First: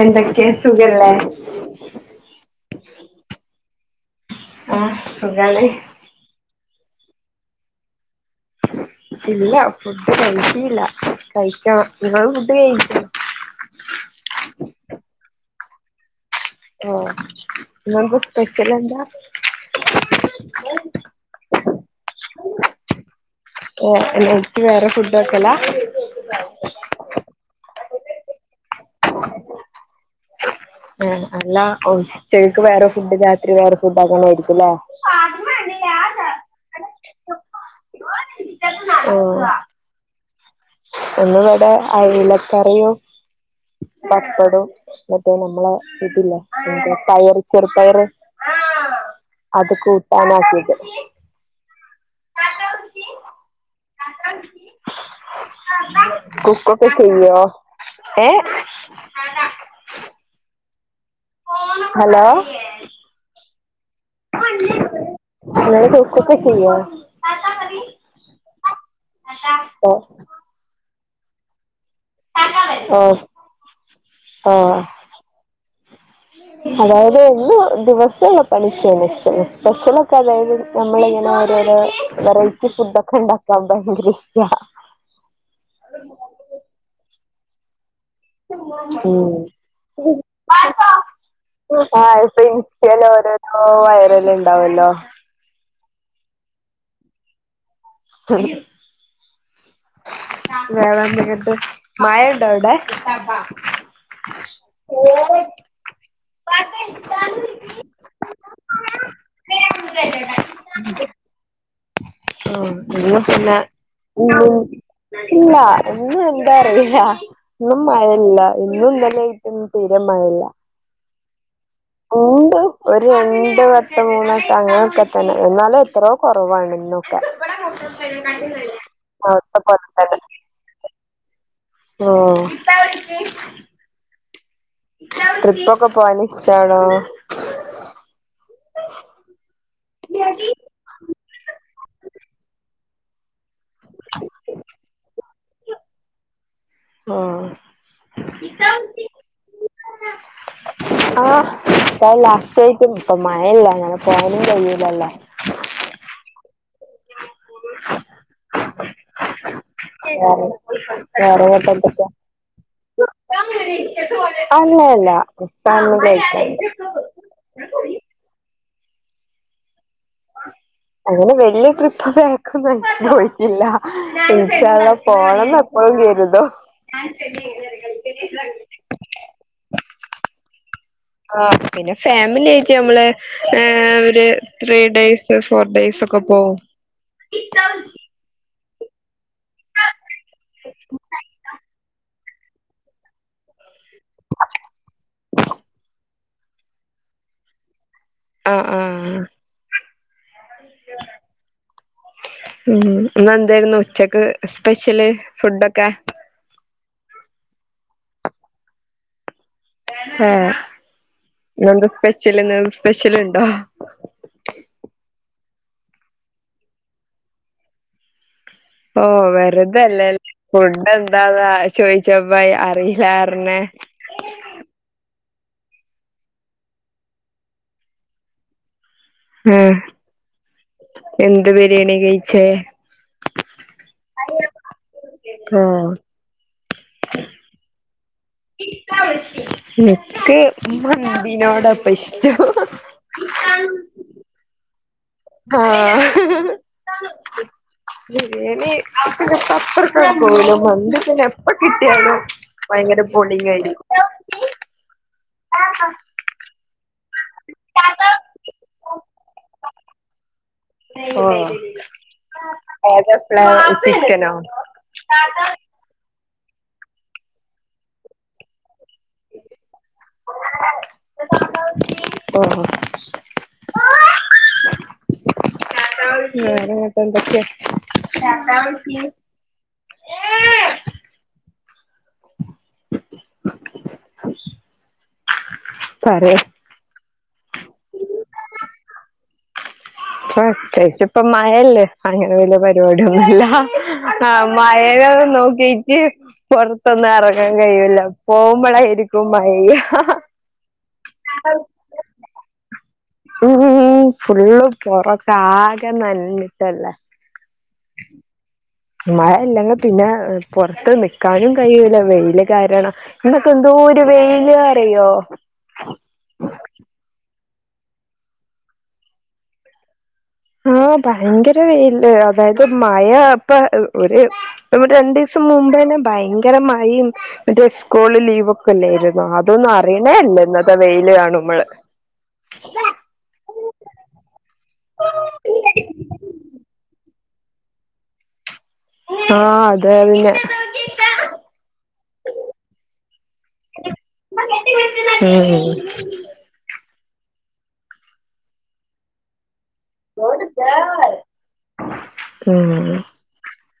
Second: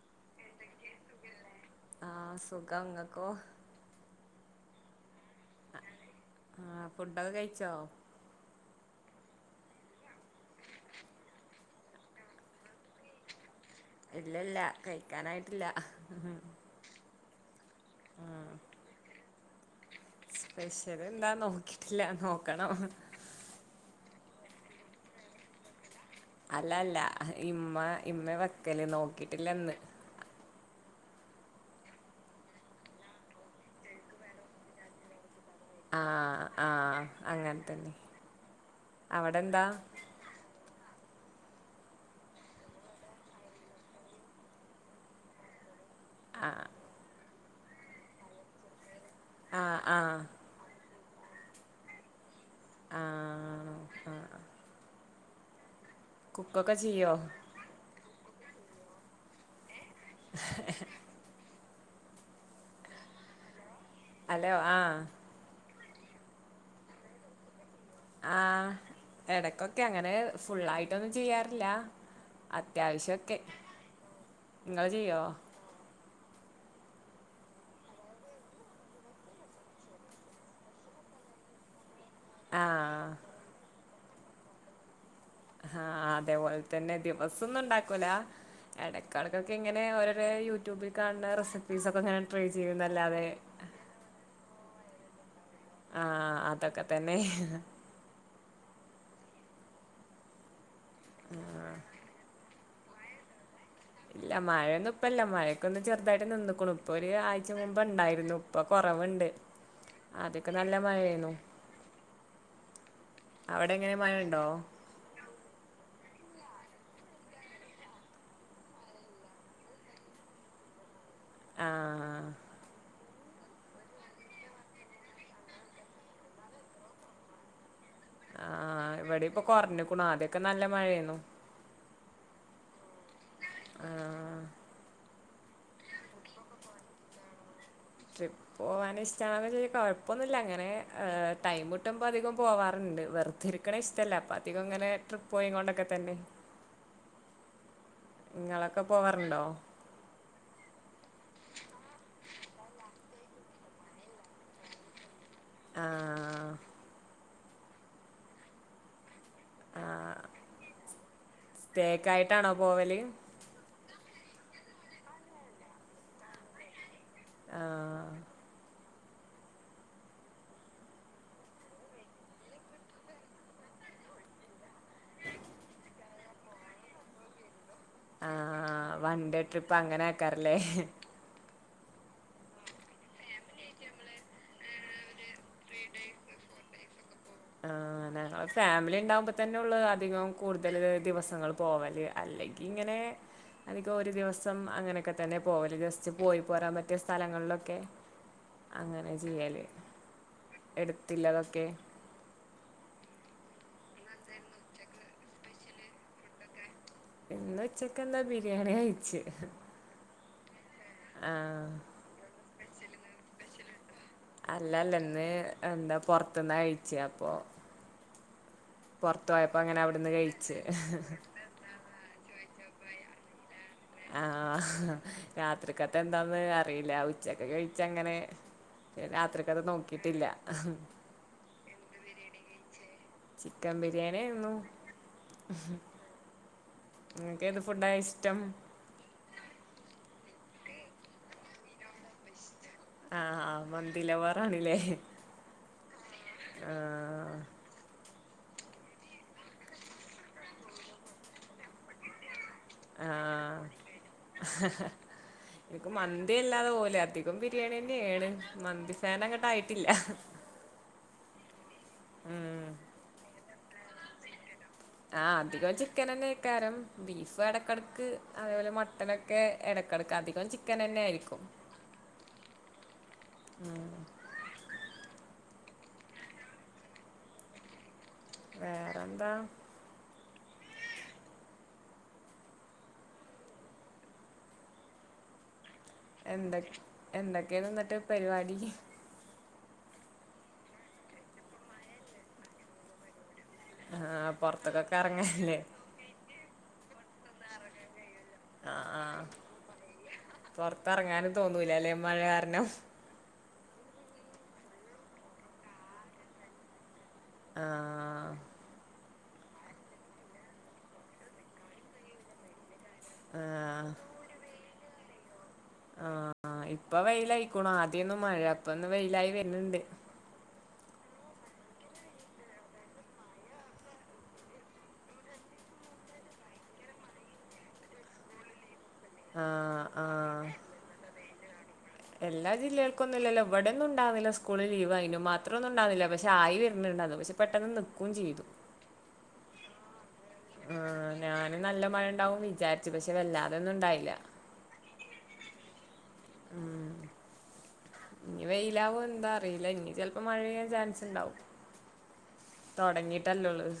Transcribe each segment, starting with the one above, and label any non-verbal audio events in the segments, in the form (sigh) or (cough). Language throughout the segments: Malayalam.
എന്തൊക്കെയ സുഖല്ലേ കങ്ങകോ ആഹ് സുഖണ് ആ ഫുഡകൊ കഴിച്ചോ ഇല്ല. ഫുഡ് കഴിച്ചില്ല. കഴിക്കണം. നിങ്ങൾ ഫുഡ് കഴിച്ച ഇല്ല ഇല്ല കഴിക്കാനായിട്ടില്ല ആ. ഇങ്ങള്ക്ക് സ്പെഷ്യൽ എന്താ സ്പെഷ്യൽ എന്താ നോക്കിട്ടില്ല നോക്കണം ഓ. നൈറ്റ് വേറെ ഫുഡ് ക്കെല്ലാ അല്ലല്ല. ഇമ്മ ഇമ്മ വെക്കല് നോക്കിട്ടില്ലന്ന് ആ അല്ലഒ ഉച്ചക്ക് വേറെ ഫുഡ് രാത്രി വേറെ ഫുഡ് അങ്ങളേര്കുലേ ആ ആ അങ്ങൻത്തന്നെ. അവിടെ ന്താ ഇന്ന് ഇവിടെ അയിലകറിയും പപ്പടും മറ്റേ നമ്മളേ കിട്ടില്ലേ, ആഹ് പയർ ചെറുപ്പയറ് അത് ആഹ് ആഹ് കൂട്ടനാക്കിയത് ആ കുക്കൊക്കെ ചെയ്യോ ഏ ഹലോ ഹലോ ആ കുക്കെ ചെയ്യോ ആ, എടക്കൊക്കെ, ഓ അങ്ങനെ ഫുള്ളായിട്ടൊന്നും ചെയ്യാറില്ല ഓ അത്യാവശ്യൊക്കെ ഓ നിങ്ങള് ചെയ്യോ അതായത് ന്ന് ദിവസ്സം പണിചെല്ലേ. സ്പെഷ്യലൊക്കെ അതായത് നമ്മള് ഇങ്ങനെ ഓരോരോ വെറൈറ്റി ആഹ് ഫുഡോക്കെ ണ്ടാക്കാൻ. ഭയങ്കര ഇഷ്ടാ ആ, അതേപോലതന്നെ ദിവസൊന്നും ഉണ്ടാക്കൂല ഉം എടക്കടകൊക്കെ ഇങ്ങനെ ഓരോരോ യൂട്യൂബിൽ കാണുന്ന റെസിപ്പീസ് ഒക്കെ ഇങ്ങന ട്രൈ ചെയ്യുന്നല്ലാതെ ഓ വയലല് ഉണ്ടാവൊല്ലോ ആ, അതൊക്കെ തന്നെ ആ വേറെന്തെക്കേണ്ട് മയയുണ്ടോ അവിടെ ക് ത്തബ ഇല്ല മഴയൊന്നും ഇപ്പല്ല മഴക്കൊന്നു ചെറുതായി നിന്നക്ണു പ്പൊരു ആഴ്ച മുമ്പ ണ്ടായിരുന്നു ഇപ്പൊ കൊറവ്ണ്ട് ആദ്യക്കെ നല്ല മഴയെര്ന്നു ആ ഇന്നാ പിന്നെ മഴ ഉണ്ടോ ഇല്ല ന്ന്എന്താ അറിയില്ല ഇന്നും മഴയില്ല ഇന്നും ഇന്നലിം യെ തീരെ മഴയില്ല ആ രണ്ടട്ട മൂന്നട്ടം അങ്ങനൊക്കെ തന്നെ എന്നാലും എത്രോ കൊറവാണ് ഇന്നൊക്കെ ആ ഇവിടെ ഇപ്പൊ അവിടുത്തെ കൊറഞ്ഞികുണു ആദ്യൊക്കെ നല്ല മഴേര്ന്നു ഓ ആ ട്രിപ്പൊക്കെപോയാൻ ഇഷ്ടാണോ ട്രിപ്പ് പോവാൻഇഷ്ടണെ കൊഴപ്പൊന്നുല്ല അങ്ങനെ ആ ടൈംകിട്ടു അപ്പ അധികം പോവാറുണ്ട് വെറുതെ രിക്കണ ഇഷ്ടല്ല പ്പ അധികം ഇങ്ങനെ ട്രിപ്പ് പോയി കൊണ്ടൊക്ക തന്നെ ആ നിങ്ങളൊക്കെ. പോവാറുണ്ടോ ആ, പ്പ ലാസ്റ്റ് ആയിട്ടും ഇപ്പ മഴയില്ല അങ്ങനെ പോവാനും കഴിയിലല്ലോ ആ ആ വേറെയിട്ടെന്തെക്കെ സ്റ്റേക്ക് ആയിട്ടാണോ പോവല് (unintelligible) അല്ല അല്ല പമിലിആയിട്ടാ ആഹ് അങ്ങനെ വല്യ ട്രിപ്പ് കൊന്നു. (unintelligible) പോണംപ്പോ ആഹ, ആ, വൺണ്ടേ. ട്രിപ്പ് അങ്ങനെ ആക്കാരല്ലേ ഹ് ആ പിന്നെ ഫാമിലി ആയിട്ട് നമ്മള് ഹ് ഒരു ത്രീ ഡേസ് ഫോർ ഡേയ്സ് ഒക്കെ പോ ആ ഞങ്ങള് ഫാമിലി ഉണ്ടാവകുമ്പോ തന്നെ ഉള്ളൂ അധികവും കൂടുതല് ദിവസങ്ങൾ പോവല് അല്ലെങ്കി ഇങ്ങനേ അതൊക്കെ ഓരോ ദിവസം അങ്ങനെയൊക്കെ തന്നെ പോവല് ജസ്റ്റ് പോയി പോരാൻ പറ്റിയ സ്ഥലങ്ങളിലൊക്കെ ആഹ് അങ്ങനെ ആഹ് ചെയ്യല് എടുത്തില്ലതൊക്കെ ഉം ഇന്ന് എന്തായിരുന്നു ഉച്ചക്ക് സ്പെഷ്യല് ഫുഡൊക്കെ ഇന്ന് ഉച്ചക്ക് എന്താ ബിരിയാണി അയിച്ചു ആഹ നിന്ത സ്പെഷ്യല്ന്ത സ്പെഷ്യൽണ്ടോ അല്ല അല്ലന്ന് എന്താ പൊറത്തന്നാ കഴിച്ച അപ്പൊ ഓ പൊറത്ത് പോയപ്പോ അങ്ങനെ വെറുതല്ലേേ അവിടുന്ന് കഴിച്ച് ഫുഡ് എന്താന്നാ ചോയിിച്ച ൈ അറിയില്ലാർന്നെ ആഹ രാത്രിക്കത്ത് എന്താന്ന് അറിയില്ല ഉച്ചക്കെ കഴിച്ച് അങ്ങനെ ആഹ് എന്ത് ബിരിയാണി കഴിച്ചേ നായിരുന്നു ഓ ഉം നിങ്ങക്ക് ഏതു ഫുഡാ കഴിച്ച് എനക്ക് മമ്പിനോടപ്പ ഇഷ്ടം ഹ് ഹ് ആഹ് ആ മന്തിലവാറാണില്ലേ ആഹ ഹ ഹ ബിരിയേണി പിന്നെപ്പ (unintelligible) മന്തി പിന്നെ എപ്പ കിട്ടിയാലും ഭയങ്കര ആഹ് പോളിങ്ങായിരിക്കും ഇൻക്ക് മന്തി വല്ലാതെ പോവൂല അധികം ബിരിയാണിയെന്നേണ് മന്തി ഫാൻ അങ്ങട്ട് ആയിട്ടില്ല. ഉം ഓ ഏതെവെക്ക്ണെ ചിക്കനോ? ആ അധികം ചിക്കൻ നന്നെയ്ക്കാരം ബീഫ് എടക്കെടക്ക് അതേപോലെ മ ട്ടനൊക്കെ എടക്കെടക്ക് അധികം ചിക്കൻ നന്നെ ആയിരിക്കും. ഓ ഉം വേറെ ന്നട്ട് എന്തക്കെ? വേറെന്താ പറയാ എന്തൊ എന്തൊക്കെയാ ഇന്നട്ട് പരിവാടി? പ്രേതെയ്ച്ച്പ്പൊ മഴല്ലേ, അങ്ങനെ വല്യയ പരിവാടിയൊന്നുല്ല. ആഹ് പൊറത്തൊക്കൊക്കെ മയേനെ എറങ്ങാല്ലേ നോക്കീറ്റ് പൊർത്തൊന്നും എറങ്ങാൻ കഴിയൂല്ല പോകുമ്പോളായിരി ക്കും മയെയ്യ. പൊർത്തറങ്ങാനും തോന്നൂല ലേ മഴ കാരണം ഉം ഫുള്ള് പൊറൊക്ക ആകെ നനഞ്ഞിട്ടല്ലേ. ആഹ് മഴ ഇല്ലെങ്കി പിന്നെ പൊറത്ത് നിക്കാനും കഴിയൂല വെയില് കാരണം ഇന്നൊക്കെ ആഹ് എന്തോര് വെയില് അറിയോ? ക്കൊണ് ആദ്യയിന്നു മഴ ഇപ്പൊന്ന് വെയിലായി വര്ന്ണ്ട്. ആഹ് ഭയങ്കര വെയില അതായത് മഴ ഇപ്പ ഒരു ഇവടെ രണ്ടീസം മു മ്പാണ് ഭയങ്കര മയിം (unintelligible) സ്കൂള് ലീവൊ ക്കെലെയിരുന്നൊ അതൊന്നും ആഹ് അറിയന്നേ ല്ല ആഹ് ഇന്നത്തെ വെയില് കാണുമ്പള് എല്ലാ ജില്ലേൾക്കൊന്നുല്ലലോ ഇവ്ടെന്നും ഉണ്ടാവ് ലസ്കൂള് ലീവ് അയ്നു മാത്രം ഒന്നുണ്ടാവില്ല പക്ഷെ ആയി വര്ന്ണ്ട് അത് പക്ഷെ പെട്ടെന്ന് നിക്കും ചെയ്തു ആ അതെ പിന്നെ ആഹ് ഞാന് നല്ല മഴ ഇണ്ടാവും വിചാരിച്ച് പക്ഷെ വല്ലാതൊന്നും ഇണ്ടായില്ല. ഉം ഇനി വെയിലാവോ എന്താ അറിയില്ല അല്ല ഇനി ചിലപ്പോ മഴെയ്യൻ ചാൻസ് ഉണ്ടാവും ഉം തുടങ്ങിട്ടല്ലള്ളത്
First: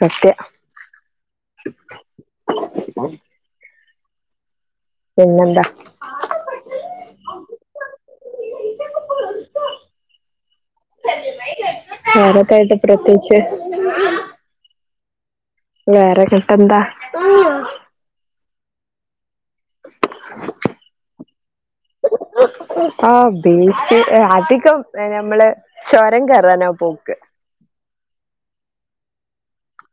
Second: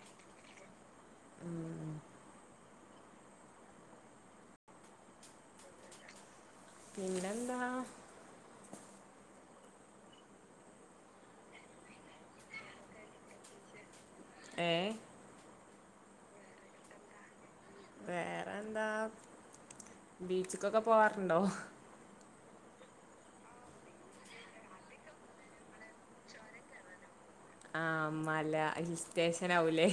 സത്യ ആ പിന്നെന്താ പിന്നെ എന്താ വേറൊക്കായിട്ട് പ്രത്യേകിച്ച് ഏഹ് വേറെങ്ങിട്ടെന്താ വേറെന്താ ബീച്ചക്കൊക്കെ പോവാറുണ്ടോ? ആ ബീച്ച് അധികം നമ്മള് ചുരം കേറാനാ പോക്ക് ആഹ് മല ഹിൽ സ്റ്റേഷനാവൂലേ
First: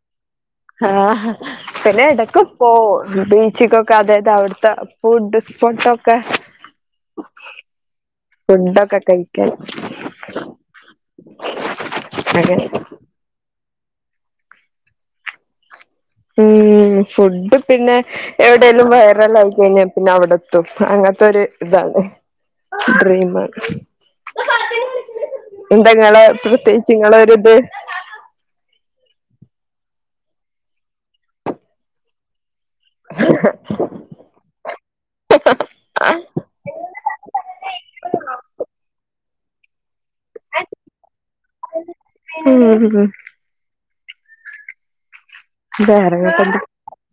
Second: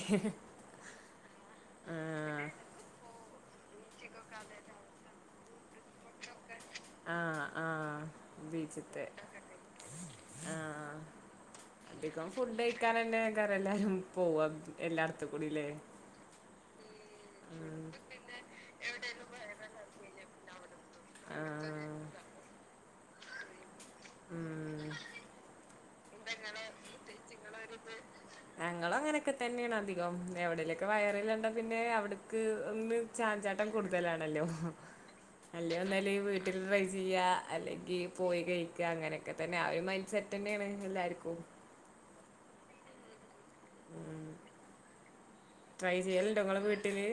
ആഹ് പിന്നെ എടക്ക് പോവും ച്ചിക്കൊക്കെ അതായത് അവിട്ത്തെ ഫുഡ് ഫുഡൊക്കെ ആഹ് ആഹ് ബീച്ച്ത്തെ കഴിക്കാൻ ആഹ് അധികം അങ്ങനെ ഫുഡഴിക്കാനന്നെക്കാ ഇപ്പ എല്ലാരും പോവാ എല്ലാട്ത്തും കൂടില്ലേ ഉം ഫുഡ് പിന്നെ എവിടെലും വൈറലായി കഴിഞ്ഞാ പിന്നെ അവിടെ എത്തും. അങ്ങ ആ ത്തൊരു ഇതാണ് ഡ്രീമാണ് ഉം എന്താ ഇങ്ങളെ പ്രത്യേകിച്ച് ഇങ്ങളൊരുത് ക്കെ തന്നേണ് അധികം എവിടേലൊക്കെ വയറല് കണ്ടാ പിന്നെ അവിട്ക്ക് ഒന്ന് ചാഞ്ചാട്ടം കൂടുതലാണല്ലോ അല്ല ഒന്നുല് വീട്ടിൽ ട്രൈ ചെയ്യാ അല്ലെങ്കി പോയി കഴിക്ക അങ്ങനെ ഒക്കെ തന്നെ ആ ഒരു മൈൻഡ് സെറ്റ്ന്നെയാണ് എല്ലാർക്കും (unintelligible) ട്രൈ ചെയ്യലുണ്ടോ വേറെങ്ങട്ട നിങ്ങള് വീട്ടില്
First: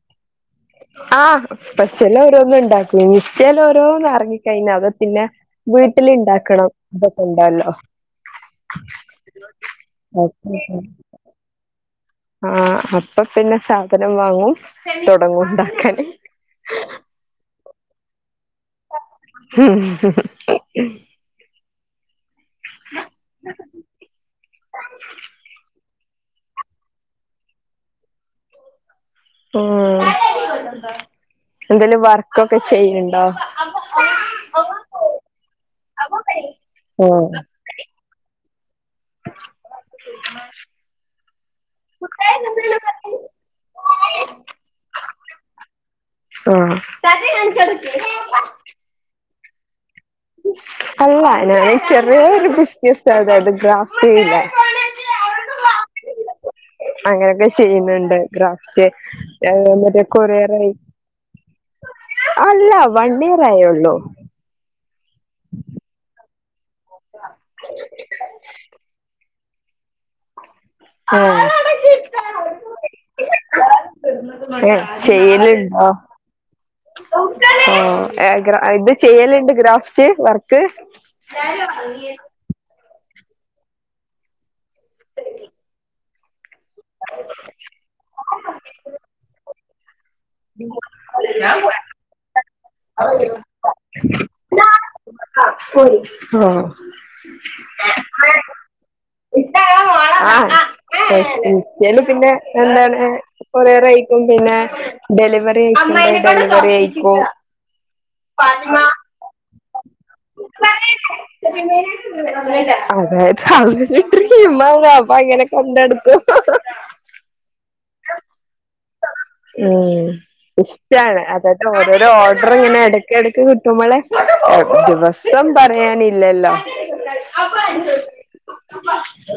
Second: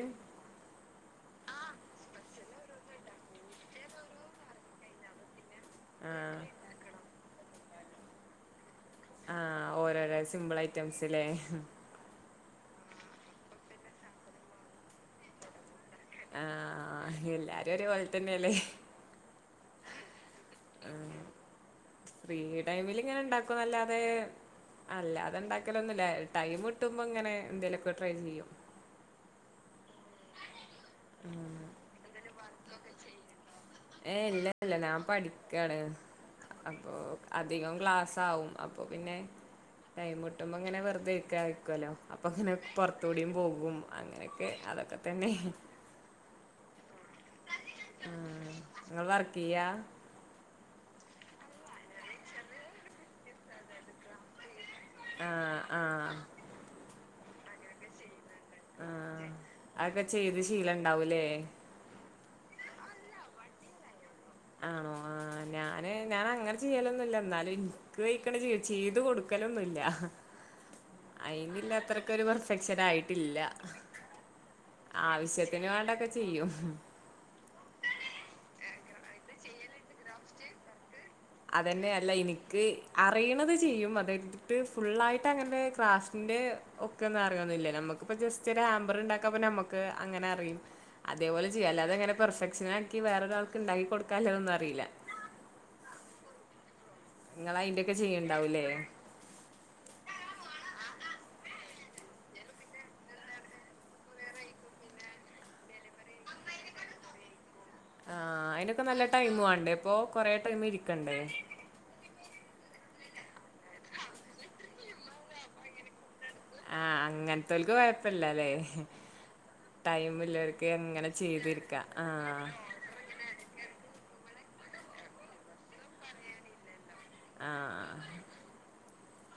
ആഹ് സ്പെഷ്യലായി (unintelligible) ഉണ്ടാക്കും ഇൻസ്റ്റേല് ഓരോന്ന്ന ഇറങ്ങി കഴിഞ്ഞ അത് പിന്നെ ആ വീട്ടില് ഇണ്ടാക്കണം ഇതൊക്കെണ്ടല്ലോ ആഹ് ഓരോരോ സിമ്പിൾ ഐറ്റംസ് ല്ലേ ആഹ് അപ്പൊ പിന്നെ സാധനം വാങ്ങും തൊടങ്ങും ണ്ടാക്കാന്. ആഹ് എല്ലാരും ഒരേപോലെ തന്നേല്ലേ ഫ്രീ ടൈമില് ഇങ്ങനെ ഇണ്ടാക്കുന്നല്ലാതെ അല്ലാതെ ണ്ടാക്കലൊന്ന് ല്ല ടൈം കിട്ടുമ്പോ ഇങ്ങനെ എന്തേലൊക്കെ ട്രൈ ചെയ്യും ആഹ് എന്തേലും വർക്കൊക്കെ ചെയ്യ്ണ്ടോ? ഏഹ് ഇല്ല ഇല്ല നാൻ പഠിക്കാണ് അപ്പൊ ഓഹ് അധികം ക്ലാസ്സാവും. അപ്പോ പിന്നെ ടൈമ് കിട്ടുമ്പോ ഇങ്ങനെ വെറ്തെ ഇര്ക്കാ ക്കല്ലോ അപ്പൊ അങ്ങനെ പൊർത്തൂടിം പോകും അങ്ങനെയൊക്കെ അതൊക്കെ തന്നെ ആഹ് ക്കിയാ അല്ല ഞാന് ചെറ്യോരു ബിസിനസ് അതായത് ഗ്രാഫില്ലേ ആഹ് ആഹ് അങ്ങനെയൊക്കെ ചെയ്യ്ണ്ണ്ട് ഗ്രാഫ്റ്റെ ആഹ് മറ്റേ അതൊക്കെ ചെയ്ത് കൊറിയറായി ശീലം ഉണ്ടാവൂലേ അല്ല വൺ ഇയർ ആയുള്ളൂ. ആണോ ആ ഞാന് ഞാൻ അങ്ങനെ ചെയ്യലൊന്നുല്ല എന്നാലും ഇൻക്ക് വഴിക്ക്ണ ചെയ്യ് ചെയ്ത് കൊടു ക്കലൊന്നുല്ല ഏഹ് അയിന്ള്ള അത്രക്ക് ഒരു പെർഫെക്ഷൻ ആയിട്ടില്ല. ഏഹ് ആവിശ്യത്തിന് വേണ്ടൊക്കെ ചെയ്യും. ആഹ് ഏ ഗ്ര ഇത് ചെയ്യല്ണ്ട് ഗ്രാഫ്റ്റ് വർക്ക് അതന്നെ അല്ല ഇനിക്ക് പറയണത് ചെയ്യും അത് കരുതിട്ട് ഫുുള്ളായിട്ട് അങ്ങനെ ക്രാഫ്റ്റിൻ്റെ ഒക്കെ ഒന്നും അറിയൊന്നുല്ല. ഞമ്മക്ക്പ്പ ജസ്റ്റൊര് ഹാമ്പർ ഇണ്ടാക്കപ്പ നമ്മക്ക് അങ്ങനെ അറിയും അതേപോലെ ചെയ്യും അല്ലാതെ അങ്ങനെ പെർഫെക്ഷനാക്കി വേറൊരാൾക്ക് ഇണ്ടാക്കി കൊടുക്കാല്ലതൊന്നും അറിയില്ല ആഹ് നിങ്ങള്അയിന്റെയൊക്കെ ചെയ്യണ്ടാവൂല്ലേ? ആ ഇൻസ്റ്റ പിന്നെ എന്താണ് ഡെലിവറി അയക്കും കൊറിയർ അയക്കും ഡെലിവറി അയക്കും ആ അയിനൊക്കെ നല്ല ടൈം വേണ്ടേ? ഇപ്പൊ കൊറെ ടൈമ് ഇരിക്കണ്ടേ? അതായത് അതൊരു ഡ്രീംമാ അങ്ങനെ കൊണ്ടടുക്കും ആ അങ്ങനത്തോലക്ക് കൊഴപ്പില്ലഅല്ലേ? ഉം. ഇഷ്ടാണ് അതായത് ചെയ്തിരിക്കുക ആ ഓരോരോ ഓർഡർ ഇങ്ങനെ ഇടക്ക് ഇടക്ക് കിട്ട മ്മളെ ദിവസം പറയാനില്ലല്ലോ? ആ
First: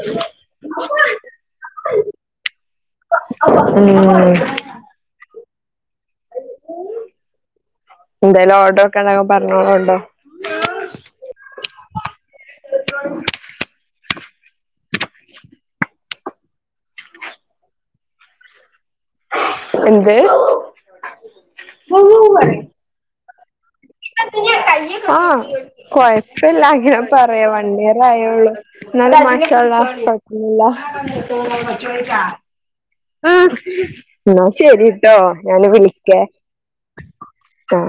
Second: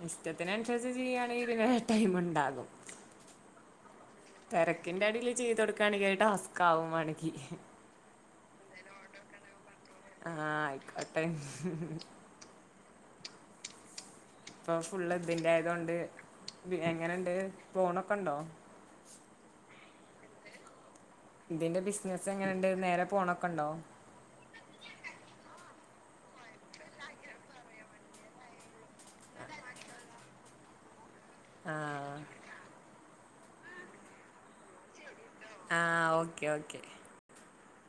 ഇഷ്ടത്തിനുസരിച്ച് ചെയ്യയാണെങ്കിൽ പിന്നെ ടൈമ് ഉണ്ടാകും. ഉം ങ്കില് ടാസ്ക് ആകും മാണെങ്കി എന്തായാലും ഓർഡർ ഒക്കെ ഉണ്ടാകുമ്പോ പറഞ്ഞോളോണ്ടു ആ ആയികോട്ടെ. എങ്ങനെയുണ്ട്? ഫോണൊക്കെ ഉണ്ടോ? എന്ത്? ഇതിന്റെ ബിസിനസ്സ് എങ്ങനുണ്ട് നേരെ പോണൊക്കെ ഉണ്ടോ? ആ കൊഴപ്പില്ല അങ്ങനെ പറയാൻ വേണ്ടി വൺ ഇയർ ആയുള്ളു. എന്നാലും മാഷാഅള്ളാ കുഴപ്പമില്ല. ആ ആ എന്ന ശരി. കേട്ടോ ഞാന് ആ വിളിക്കേ. ഓക്കെ ഓക്കെ ആ